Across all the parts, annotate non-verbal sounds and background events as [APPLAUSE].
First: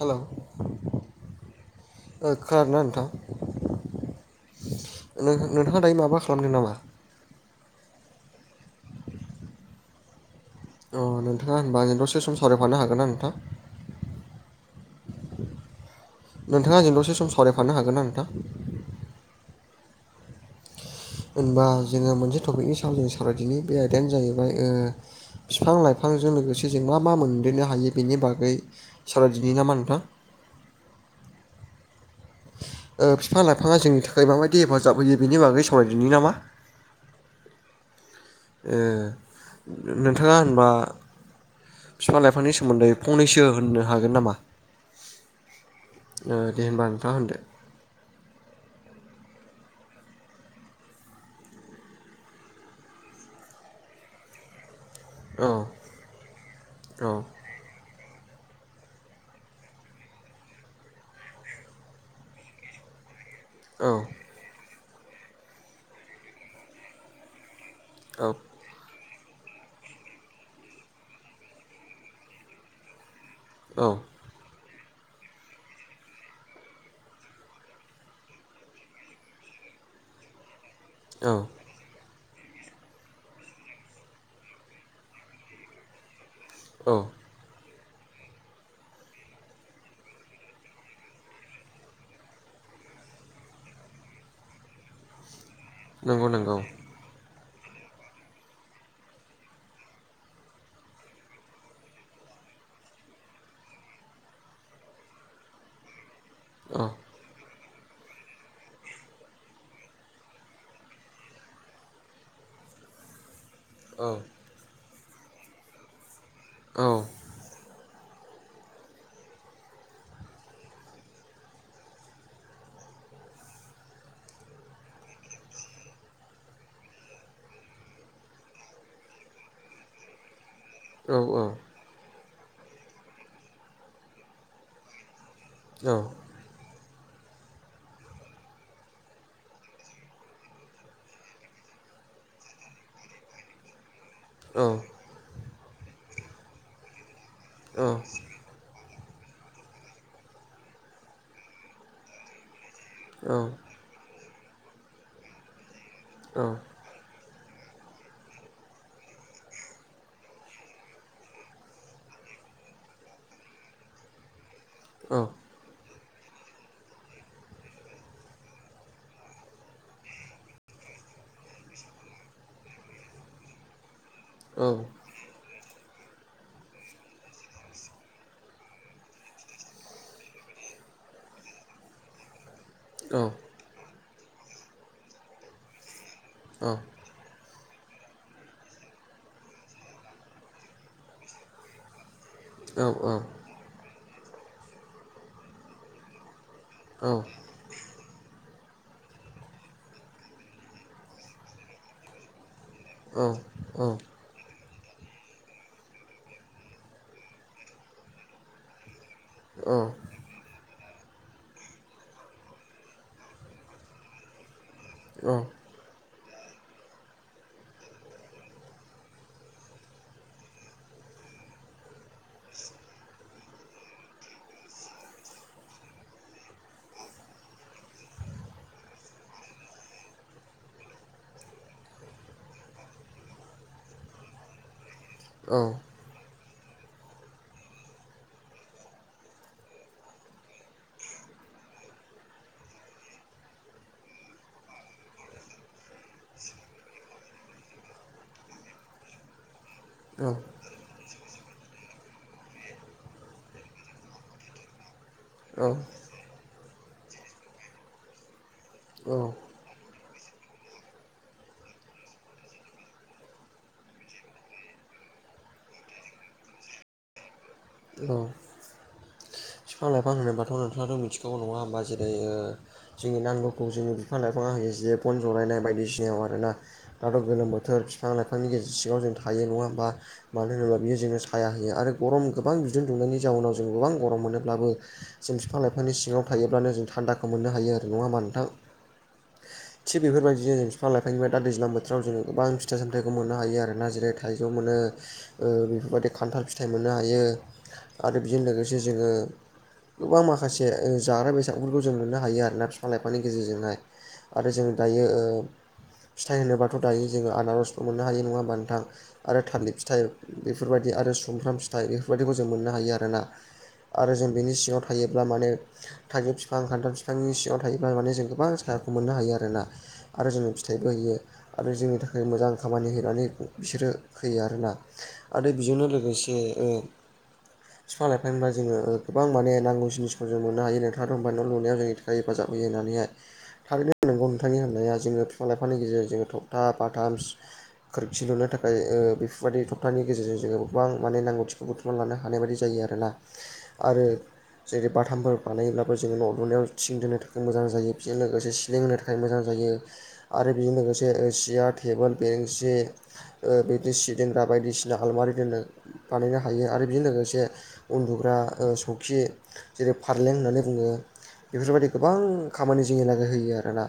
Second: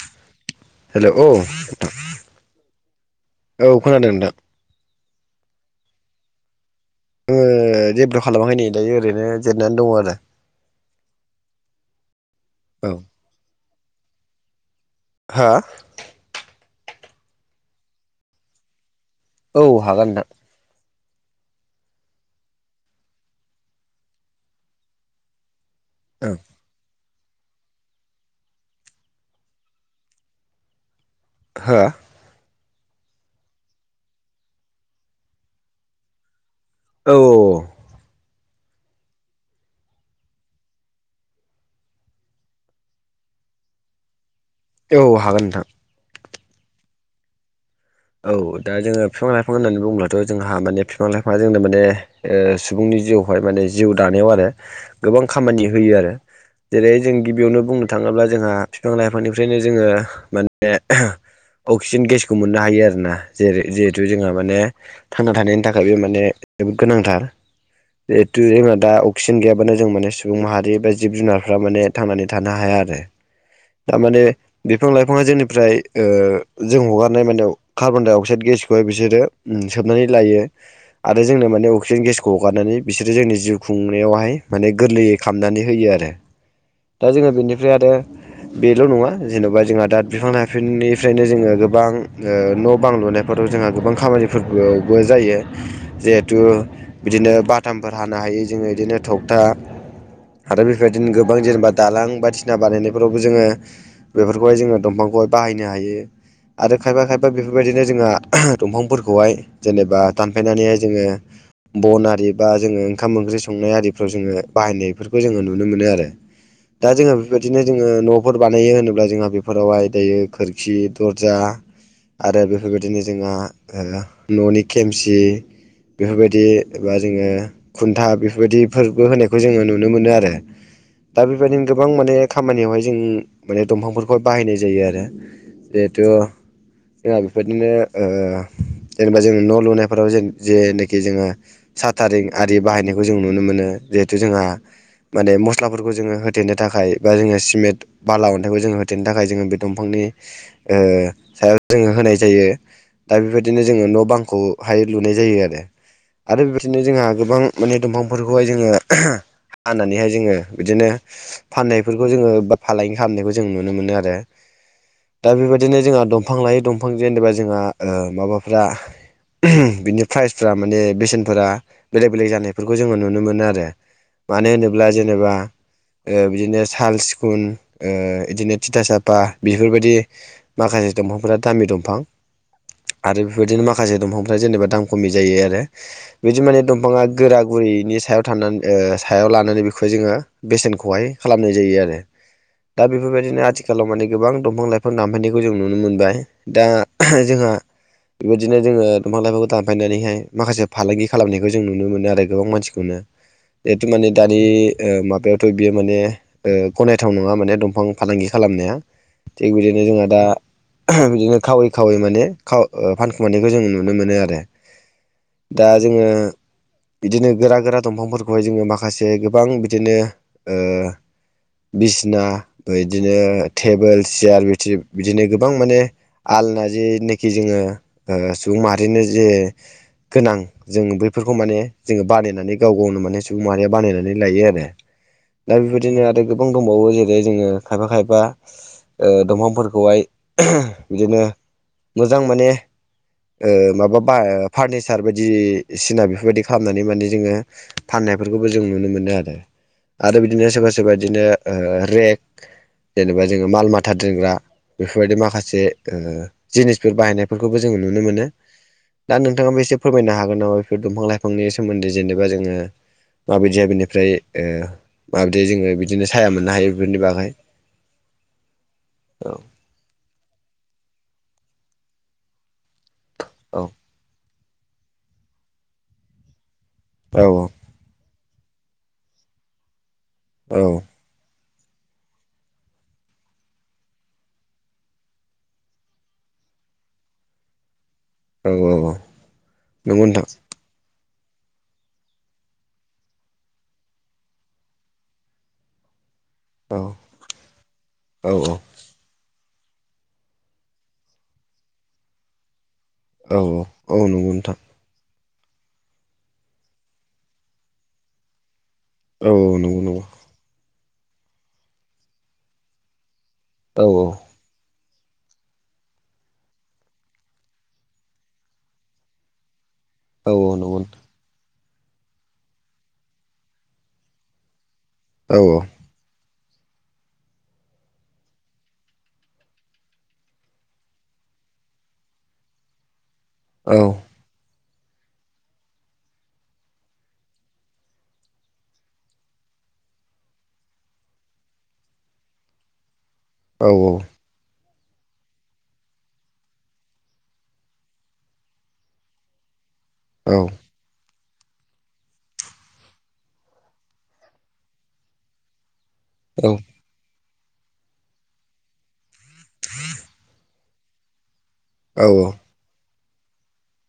Hello hello औ नोंथां ओ औ खोनादों नोंथां नोंथाङा दायो माबा खालामगोन नामा? ओ जेबो खालामाखै नै दायो ओरैनो जिरनानै दङ आरो अ नोंथाङा होनबा दसे सम सावरायफानो औ हागोन ना नोंथां? हा नोंथाङा आंजों द'से सम सावरायफानो हागोन ना नोंथां औ हागोन नोंथां होनबा जोङो मोनसे टपिकनि सायाव जों सावरायदिनि बे आयदायानो जाहैबाय ओ बिफां लाइफांजों लोगोसे जों मा मा मोनदेरनो हायो बेनि बागै साराय दिनि नामा नोंथां? हा बिफां लाइफाङा जोंनि थाखाय माबायदि हेफाजाब होयो बेनि बागै सावरायदिनि नामा? औ ओ नोंथाङा होनबा बिफां लाइफांनि सोमोन्दै फंनैसो होननो हागोन नामा? औ हागोन नोंथां ओ दे होनबा नोंथां होनदो औ दा जोङो बिफां लाइफां होननानै बुङोब्लाथ' जोंहा माने बिफां लाइफाङा जोंनो माने ओ सुबुंनि जिउहाय माने जिउ दानायाव आरो गोबां औ खामानि होयो आरो जेरै औ जों गिबियावनो बुंनो थाङोब्ला जोंहा बिफां लाइफांनिफ्रायनो जोङो माने अक्सिजेन गेसखौ मोननो हायो आरोना जेरै औ जिहेथु जोंहा माने थांना थानायनि थाखाय माने जोबोद गोनांथार औ जिहेथ जोंहा दा अक्सिजेन गैयाबानो जों माने सुबुं माहारि एबा जिब जुनारफ्रा माने थांनानै थानो हाया आरो। औ थारमाने बिफां लाइफाङा जोंनिफ्राय ओ जों हगारनाय मानाव कार्बन दडाइ अक्साइड गेसखौहाय बिसोरो सोबनानै लायो आरो औ जोंनो माने अक्सिजेन गेस खौ हगारनानै बिसोरो जोंनि जिउ खुंनायावहाय माने गोरलैयै खालामनानै होयो आरो औ दा जोङो बेनिफ्राय आरो बेल' नङा जेन'बा जोंहा दाद बिफां लाइफिनिफ्रायनो जोङो गोबां न' बां लुनायफोराव जोंहा गोबां खामानिफोरबो जायो नंगौ जिहेथु नंगौ बिदिनो बाथामफोर हानो हायो जोङो बिदिनो थगथा आरो बेफोरबायदिनो गोबां जेनेबा दालां बायदिसिना बानायनायफोरावबो जोङो बेफोरखौहाय जोङो दंफांखौहाय बाहायनो हायो। आरो औ खायफा खायफा बेफोरबायदिनो जोङो दंफांफोरखौहाय जेनेबा दानफायनानैहाय जोङो बन आरि बा जोङो ओंखाम ओंख्रि संनाय औ आरिफ्राव जोङो बाहायनायफोरखौ जोङो नुनो मोनो आरो औ दा जोङो बेबायदिनो जोङो न'फोर बानायो होनोब्ला जोंहा बेफोरावहाय दायो खोरखि दरजा आरो बेफोरबायदिनो जोंहा न'नि खेमसि बेफोरबायदि एबा जोङो खुन्था बेफोरबायदि फोरबो होनायखौ जोङो नुनो मोनो आरो औ दा बेबायदिनो गोबां माने खामानियावहाय जों माने दंफांफोरखौहाय बाहायनाय जायो आरो जेहथु जोंहा बेफोरदिनो जेनेबा जों न' लुनायफोराव ज जेनोखि जोङो साथारिं आरि बाहायनायखौ जों नुनो मोनो। जिहेथु जोंहा माने मस्लाफोरखौ जोङो होथेनो थाखाय बा जोङो सिमेन्ट बाला अन खौ जोङो होथेनो थाखाय जोङो बे दंफांनि सायाव जोङो होनाय जायो। दा बेबायदिनो जोङो न' बांखौहाय लुनाय जायो आरो आरो बेबायदिनो जोंहा गोबां माने दंफांफोरखौहाय जोङो हानानैहाय जोङो बिदिनो फाननायफोरखौ जोङो बा फालांगि खालामनायखौ जों नुनो मोनो आरो। औ दा बेबायदिनो जोंहा दंफां लायो दंफां ज जेनेबा जोंहा माबाफ्रा बिनि प्राइसफोरा माने बेसेनफोरा बेले बेले जानायफोरखौ जोङो नुनो मोनो आरो। मानो होनोब्ला जेनेबा ओ बिदिनो साल्स सिगुन बिदिनो थिथा साफा बेफोरबायदि माखासे दंफांफोरा दामि दंफां आरो बेबायदिनो माखासे माखासे दंफांफ्रा जेनेबा दाम खमि जायो आरो बिदि माने दंफाङा गोरा गुरैनि सायाव थानानै सायाव लानानै बेखौ जोङो बेसेनखौहाय खालामनाय जायो आरो। दा औ बेफोरबायदिनो आथिखालाव माने गोबां दंफां लाइफां दानफैनायखौ जों नुनो मोनबाय। दा जोंहा बेबायदिनो जोङो दंफां लाइफांखौ दानफायनानैहाय माखासे फालांगि खालामनायखौ जों नुनो मोनो आरो गोबां मानसि बेखौनो जिहेथु माने दानि माबायावथ' बियो माने ओ गनायथाव नङा माने दंफां फालांगि खालामनाया थिग बिदिनो जोंहा दा बिदिनो खावै खावै माने खाव फानखुमानायखौ जों नुनो मोनो आरो औ दा जोङो बिदिनो गोरा गोरा दंफांफोरखौहाय जोङो माखासे गोबां बिदिनो ओ बिसिना बिदिनो टेबोल सियार बि बिदिनो गोबां माने आलना जेनोखि जोङो ओ सुबुं माहारिनो जे गोनां जों बैफोरखौ माने जोङो बानायनानै गाव गावनो माने सुबुं माहारिया बानायनानै लायो आरो दा बेबायदिनो आरो गोबां दंबावो जेरै जोङो खायफा खायफा ओ दंफां फोरखौहाय बिदिनो मोजां माने ओ माबा बा फारनिसार बायदि इसिना बेफोरबायदि खालामनानै माने जोङो फाननायफोरखौबो जों नुनो मोनो आरो आरो बिदिनो सोरबा सोरबा बिदिनो ओ रेक जेनेबा जोङो माल माथा दोनग्रा बेबायदि माखासेनि ओ जिनिसफोर बाहायनायफोरखौबो जों नुनो मोन दा नोंथाङा बे फोरमायनो हागोन नामा बेफोर दंफां लाइफांनि सोमोन्दै जेनेबा जोङो माबायदिया बेनिफ्राय ओ माबायदि जोङो बिदिनो साया मोननो हायो बेफोरनि बागै औ औ बिफां लाइफां होनोब्लाथ' नोंथाङाथ' मिथिखागौ नङा होमबा जेरै ओ जोंनि औ नांगौखौ जोङो बिफां लाइफां बिफाङा होयो जे फन जलायनाय बायदिसिनायाव आरो ना दाथ' औ गोलोम बोथोर बिफां लाइफांनि गेजेर सिङाव जों थायो नङा होमबा मानो औ होनोब्ला बियो जों साया होयो आरो गरम गोबां बिदुं दुंनायनि जाउनाव जों गोबां गरम मोनोब्लाबो जों बिफां लाइफांनि सिङाव थायोब्लानो जों थान्दाखौ मोननो हायो आरो नङा होनबा नों थां औ औ औ थिग नंगौ नोंथां बेफोरबायदिनो फां लाायफांनिबाय दा दैज्लां बोथोराव जोङो गोबां फिाइ सामथायखौ मोननो हायो आरोना जेरै थाइजौ मोनो। ओ बेफोरबायाददि खान्थाल फिथाइ औ मोननो हायो आरो औ बेजों लोगोसे जे जोङो गोबां माखासे ओ जाग्रा बेसादफोरखौ जों नुनो हायो आरोना फि फां लाइफांनि औ गेजेरजोंहाय औ नंगौ आरो नोंथां जों दायो ओ फिथाइ होनोबाथ' दायो जोङो आनारसबो मोननो हायो नङा होमबा नोंथां? औ आरो थालिद नंगौ फिथाइ नंगौ बेफोरबादि आरो सुमफ्राम फिथाइ बइफोरबादिखौ जों मोननो हायो आरोना। औ आरो जों बिनि सिङाव थायोब्ला माने थाइजौ फिफां खान्थाल फिफांनि सिङाव थायोब्ला माने जों गोबां सायाखौ मोननो हायो आरोना। आरो औ जोंनो नंगौ फिथाइबो होयो आरो जोंनि थाखाय मोजां खामानि होनानै बिसोरो होयो आरोना। औ आरो बिजोंनो लोगोसे ओ फिफां लाफांनिबा जोङो ओ गोबां माने नांगौ जिनिसफोर जों मोननो हायो नोंथाङाथ' बुंबाय न' लुनायाव जोंनि हाय हेफाजाब होयो होननानैहाय औ थारैनो नंगौ नों थांनि होननाया जोङो फिफां लाइफांनि गेजेरजों जोङो थखथा बाथाम खोरखि लुनो थाखाय ओ बेफोरबादि थपथानि गेजेरजों जोङो गोबां माने नांगौथि बुथुमना लानो हानाय बादि जायो आरोना औ आरो जेरै बाथामफोर बानायोब्लाबो जोङो न' लुनायाव थिं दोनो थाखाय मोजां जायो बिजो लोगोसे सिलिं होनो थाख खाय मोजां जायो औ आरो बेजों लोगोसे सियार टेबोल बेरेंसि ओ बेदि सि दोनग्रा बायदिसिना हालमारि दोननो बानाय थायो आरो बेजों लोगोसे उन्दुग्रा ओ सौखि जेरै फारलें होननानै बुङो बेफोरबायदि गोबां खामानि जोंनि लागै होयो आरोना।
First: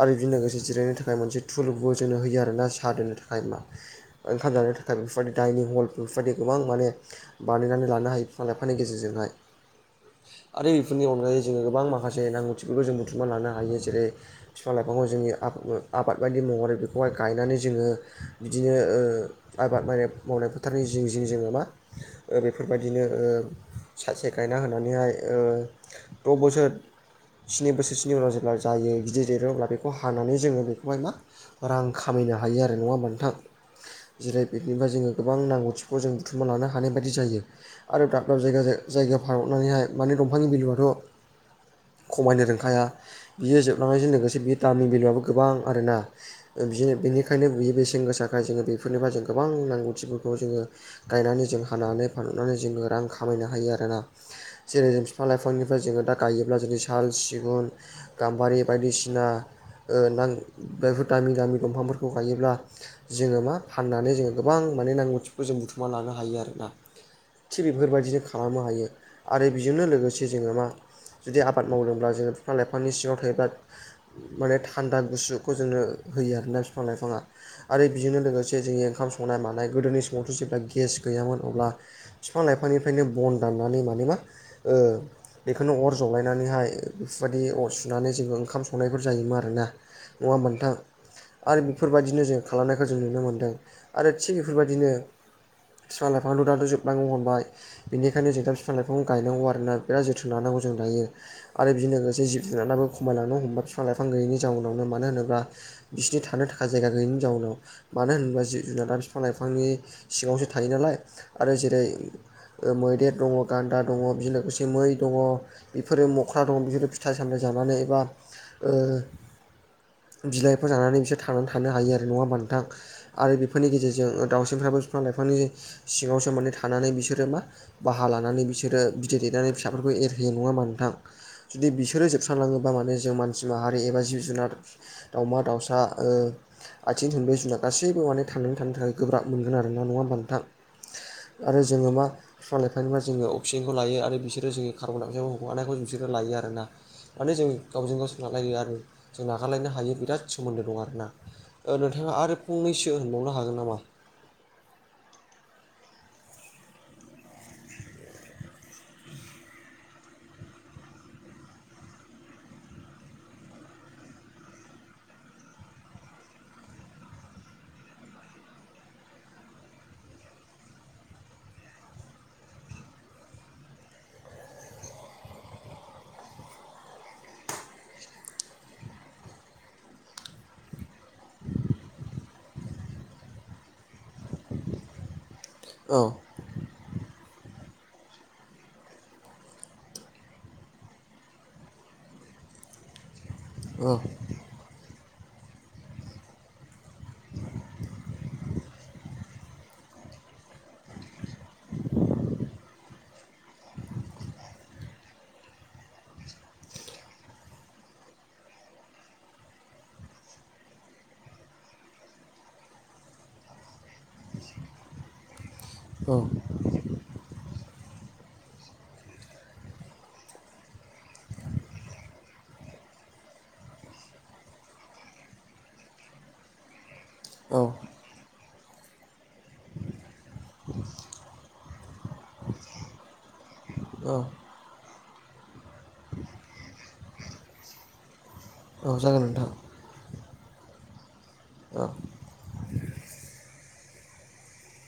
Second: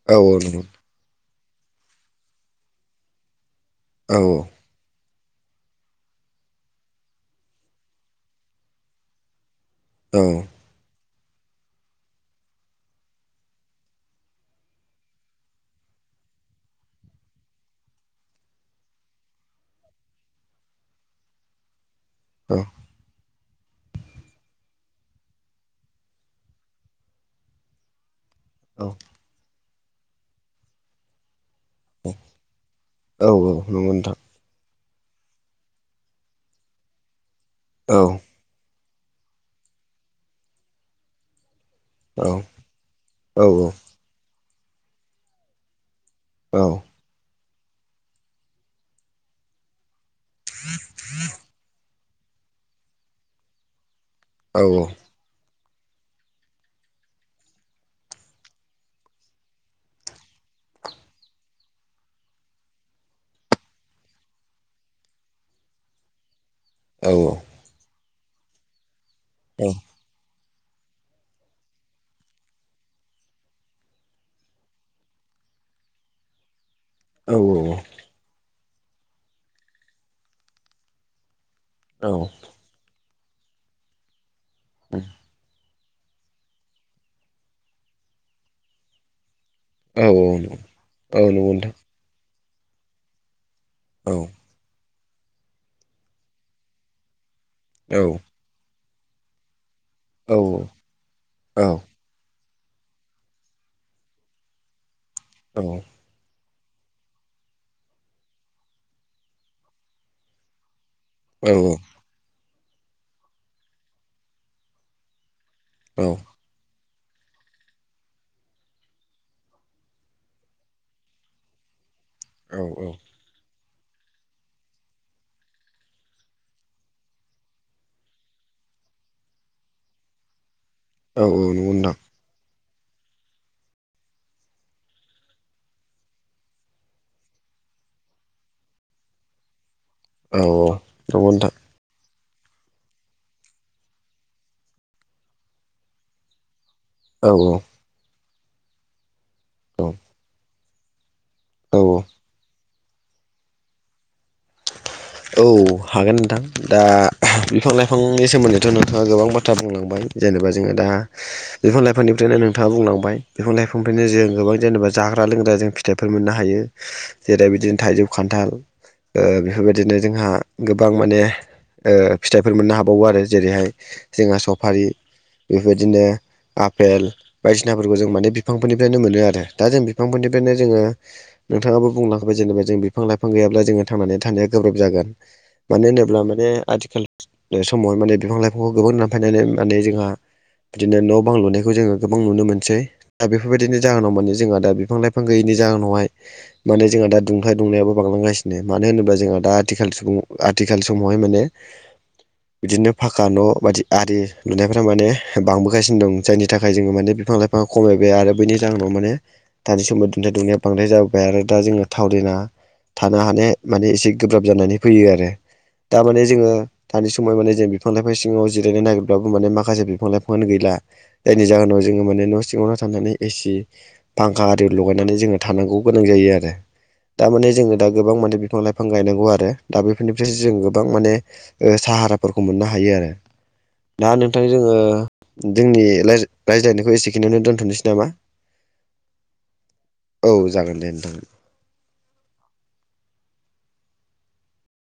आरो दि लोगोसे नंगौ जिरायनो थाखाय मोनसे थुलबो जोंनो होयो आरोना सा दोननो थाखाय मा औ ओंखाम जानो थाख आरो बेफोबादि डाइनिं हल बेफोबायदि गोबां माने बानायनानै लानो हायो बिफां लाइफांनि गेजेरजोंहाय। औ आरो बेफोरनि अनगायै जोङो गोबां माखासे नांगौथिखौबो जों बुथुमनानै लानो हायो जेरै फिफां लाइफांखौ जोंनि आफ ओ आबाद बायदि महरै बेखौहाय गायनानै जोङो बिदिनो ओ आबाद माने मावनाय फोथारनि जिं जिं जोङो मा ओ औ बेफोरबायदिनो ओ सासे गायना होनानैहाय ओ द' बोसोर स्नि बोसोरसोनि उनाव जों ब्ला औ जायो गिदिर देरो अब्ला बेखौ हानानै जोङो बेखौहाय मा रां खामायनो हायो आरो नङा होमबा औ नोंथां नंगौ नोंथां जिरै बिनिफाय जोङो गोबां नांगौथिखौ जों बुथुमना लानो हानाय बायदि जायो औ आरो दा दाब जायगा जाय-जायगा फानहरनानैहाय माने दंफांनि बेलुआथ' औ खमायनो रोंखाया औ बियो जोबलांनायजों लोगोसे बियो दामनि भेलुआबो गोबां आरोना। ओ बिदिनो बेनिखायनो बियो बेसेन गोसााखाय जोङो बेफोरनिफाय जों गोबां नांगौथिफोर खौ जोङो गायनानै जों हानानै फानहरनानै जोङो रां खामायनो हायो आरोना जेरै जों फां लाइफांनिफाय जोङो दा गायोब्ला जोंनि साल सिगुन गाम्बारि बायदिसिना ओ नां बेफोर दामि दामि दंफांफोरखौ गायोब्ला जोङो मा फाननानै जोङो गोबां माने नांगौथिखौ जों बुथुमना लानो हायो आरोना। औ औ। थिग बेफोरबायदिनो खालामनो हायो आरो बिजोंनो लोगोसे जोङो मा जुदि आबाद मावदोंब्ला जोङो फिफां लाइफांनि सिङाव थायोब्ला माने थान्दा गुसुखौ जोंनो होयो आरोना फि फां लाइफाङा आरो बिजोंनो लोगोसे जोंनि ओंखाम संनाय मानाय गोदोनि समावथ' जेब्ला गेस गैयामोन अब्ला औ नंगौ नोंथां फिफां लाइफांनिफ्रायनो बन दाननानै मानोना [INAUDIBLE] खोनो अर जलायनानैहाय इफोरबायदि अर सुनानै जोङो ओंखाम संनायफोर जायोमोन आरोना। औ औ नङा होनबा नोंथां औ औ नंगौ नोंथां औ नंगौ नोंथां औ आरो बेफोरबायदिनो जों खालामनायखौ जों नुनो मोन्दों आरो थिग बेफोरबादिनो फिफां लाइफांआथ' दाथ' जोबलांनो हमबाय बेनिखायनो जों दा बिफां लाइफांखौ गायनांगौ आरोना। बिराद जोथोन लानांगौ जों दायो आरो बिजों लोगोसे जिब जुनादाबो खमायलांनो हमबाय फिफां लाइफां गैयैनि जाउनावनो मानो होनोब्ला बिसिनि थानो थाख खा जायगा गैयिनि जाउनाव मानो होनोब्ला जिब जुनारा फिफां लाइफांनि सिङावसो थायो नालाय। औ आरो जेरै मैदेर दङ गान्दा दङ बेजों लोगोसे मै दङ। औ बिफोरो [UNINTELLIGIBLE] [UNINTELLIGIBLE] बिसोरो फिथाइ सामथाइ जानानै एबा ओ बिलाइफोर जानानै बिसोर थांनानै थानो हायो आरो नङा होनबा नोंथा़ आरो बेफोरनि गेजेरजों दाउसिनफ्राबो बिफां लाइफांनि सिङावसो माने थानानै बिसोरो मा बाहा लानानै बिसोरो बिदै दैेनानै फिसाफोरखौ एरहैयो नङा होनबा नोंथां हागोन जुदि नोंथां बिसोरो जोब [UNINTELLIGIBLE] माने जों मानसि माहारि एबा जिब जुनार दाउमा दाउसा ओ आथिं थोंब्रै जुनाद गासैबो माने थांनानै थानो थाखाय गोब्राब मोनगोन आरो ना नङा होनबा नों औ औ नंगौ नोंथां। जोङो मा बिफां लाइफांनिफ्राय जोङो अक्सिजेनखौ लायो आरो बिसोरो जोंनि कार्बन डाइक्साइखौ हगारनायखौ बिसोरो लायो आरोना। माने जों गावजों गाव सोनारलायो आरो जों नागारलायनो हायै बिराद सोमोन्दो दं आरोना। नोंथाङा आरो फंनैसो होनबावनो हागोन नामा? औ हागोन नोंथां दा बिफां लाइफांनि सोमोन्दैथ' नोंथाङा गोबां खोथा बुंलांबाय जेनेबा जोङो दा बिफां लाइफांनिफ्रायनो नोंथाङा बुंलांबाय बिफां लाइफांनिफ्रायनो जों गोबां जेनेबा जाग्रा लोंग्रा जों [UNINTELLIGIBLE] मोननो हायो जेरै बिदिनो थाइजौ खान्थाल बेफोरबायदिनो जोंहा गोबां माने ओ फिथाइफोर मोननो हाबावो आरो जेरैहाय जोंहा सफारि बेबायदिनो आफेल बायदिसिनाफोरखौ जों माने बिफांफोरनिफ्रायनो मोनो आरो दा जों बिफांफोरनिफ्रायनो जोङो नोंथाङाबो बुंलांबाय जेनबा जों बिफां लाफां गैयाब्ला जोङो थांनानै थानाया गोब्राब जागोन मानो औ होनोब्ला माने आथिखाल बे समाव माने बिफां लाइफांखौ गोबां दानफायनानै माने जोंहा बिदिनो न' बां लुनायखौ जोङो गोबां नुनो मोनसै। दा बेफोरबायदिनि औ जाहोनाव माने जोंहा दा बिफां लाइफां गैयिनि जाहोनावहाय माने जोंहा दा दुंथाइ दुंनायाबो बांलांगासिनो मानो होनोबा जोंहा दा आथिखाल सुबुं आथिखाल समावहाय माने बिदिनो फाखा न' बायदि आरि लुनायफ्रा माने बांबोगासिनो दं जायनि थाखाय जोङो माने बिफां लाइफाङा खमायबाय आरो बेनि जाहोनाव माने दानि समाव दुंथाइ दुंनाया बांद्राय जाबोबाय आरो दा जोङो थावरिना थानो हानाय माने एसे गोब्राब जानानै फैयो आरो दा औ माने जोङो दानि समाव माने जों बिफां लाइफां सिङाव जिरायनो नागिरब्लाबो माने माखासे बिफां लाइफाङानो गैला। जायनि जाहोनाव जोङो माने न' सिङावनो थानानै ए सि फांखा आरि लगायनानै जोङो थानांगौ गोनां जायो आरो। दा माने औ जोङो दा गोबां माने बिफां लाइफां गायनांगौ आरो। दा बेफोरनिफ्रायसो जों गोबां माने साहाराफोरखौ मोननो हायो आरो। दा औ नोंथां जोङो जोंनि राय- रायज्लायनायखौ एसेखिनिआवनो दोन्थ'नोसै नामा? औ जागोन नोंथां औ जागोन दे नोंथां औ।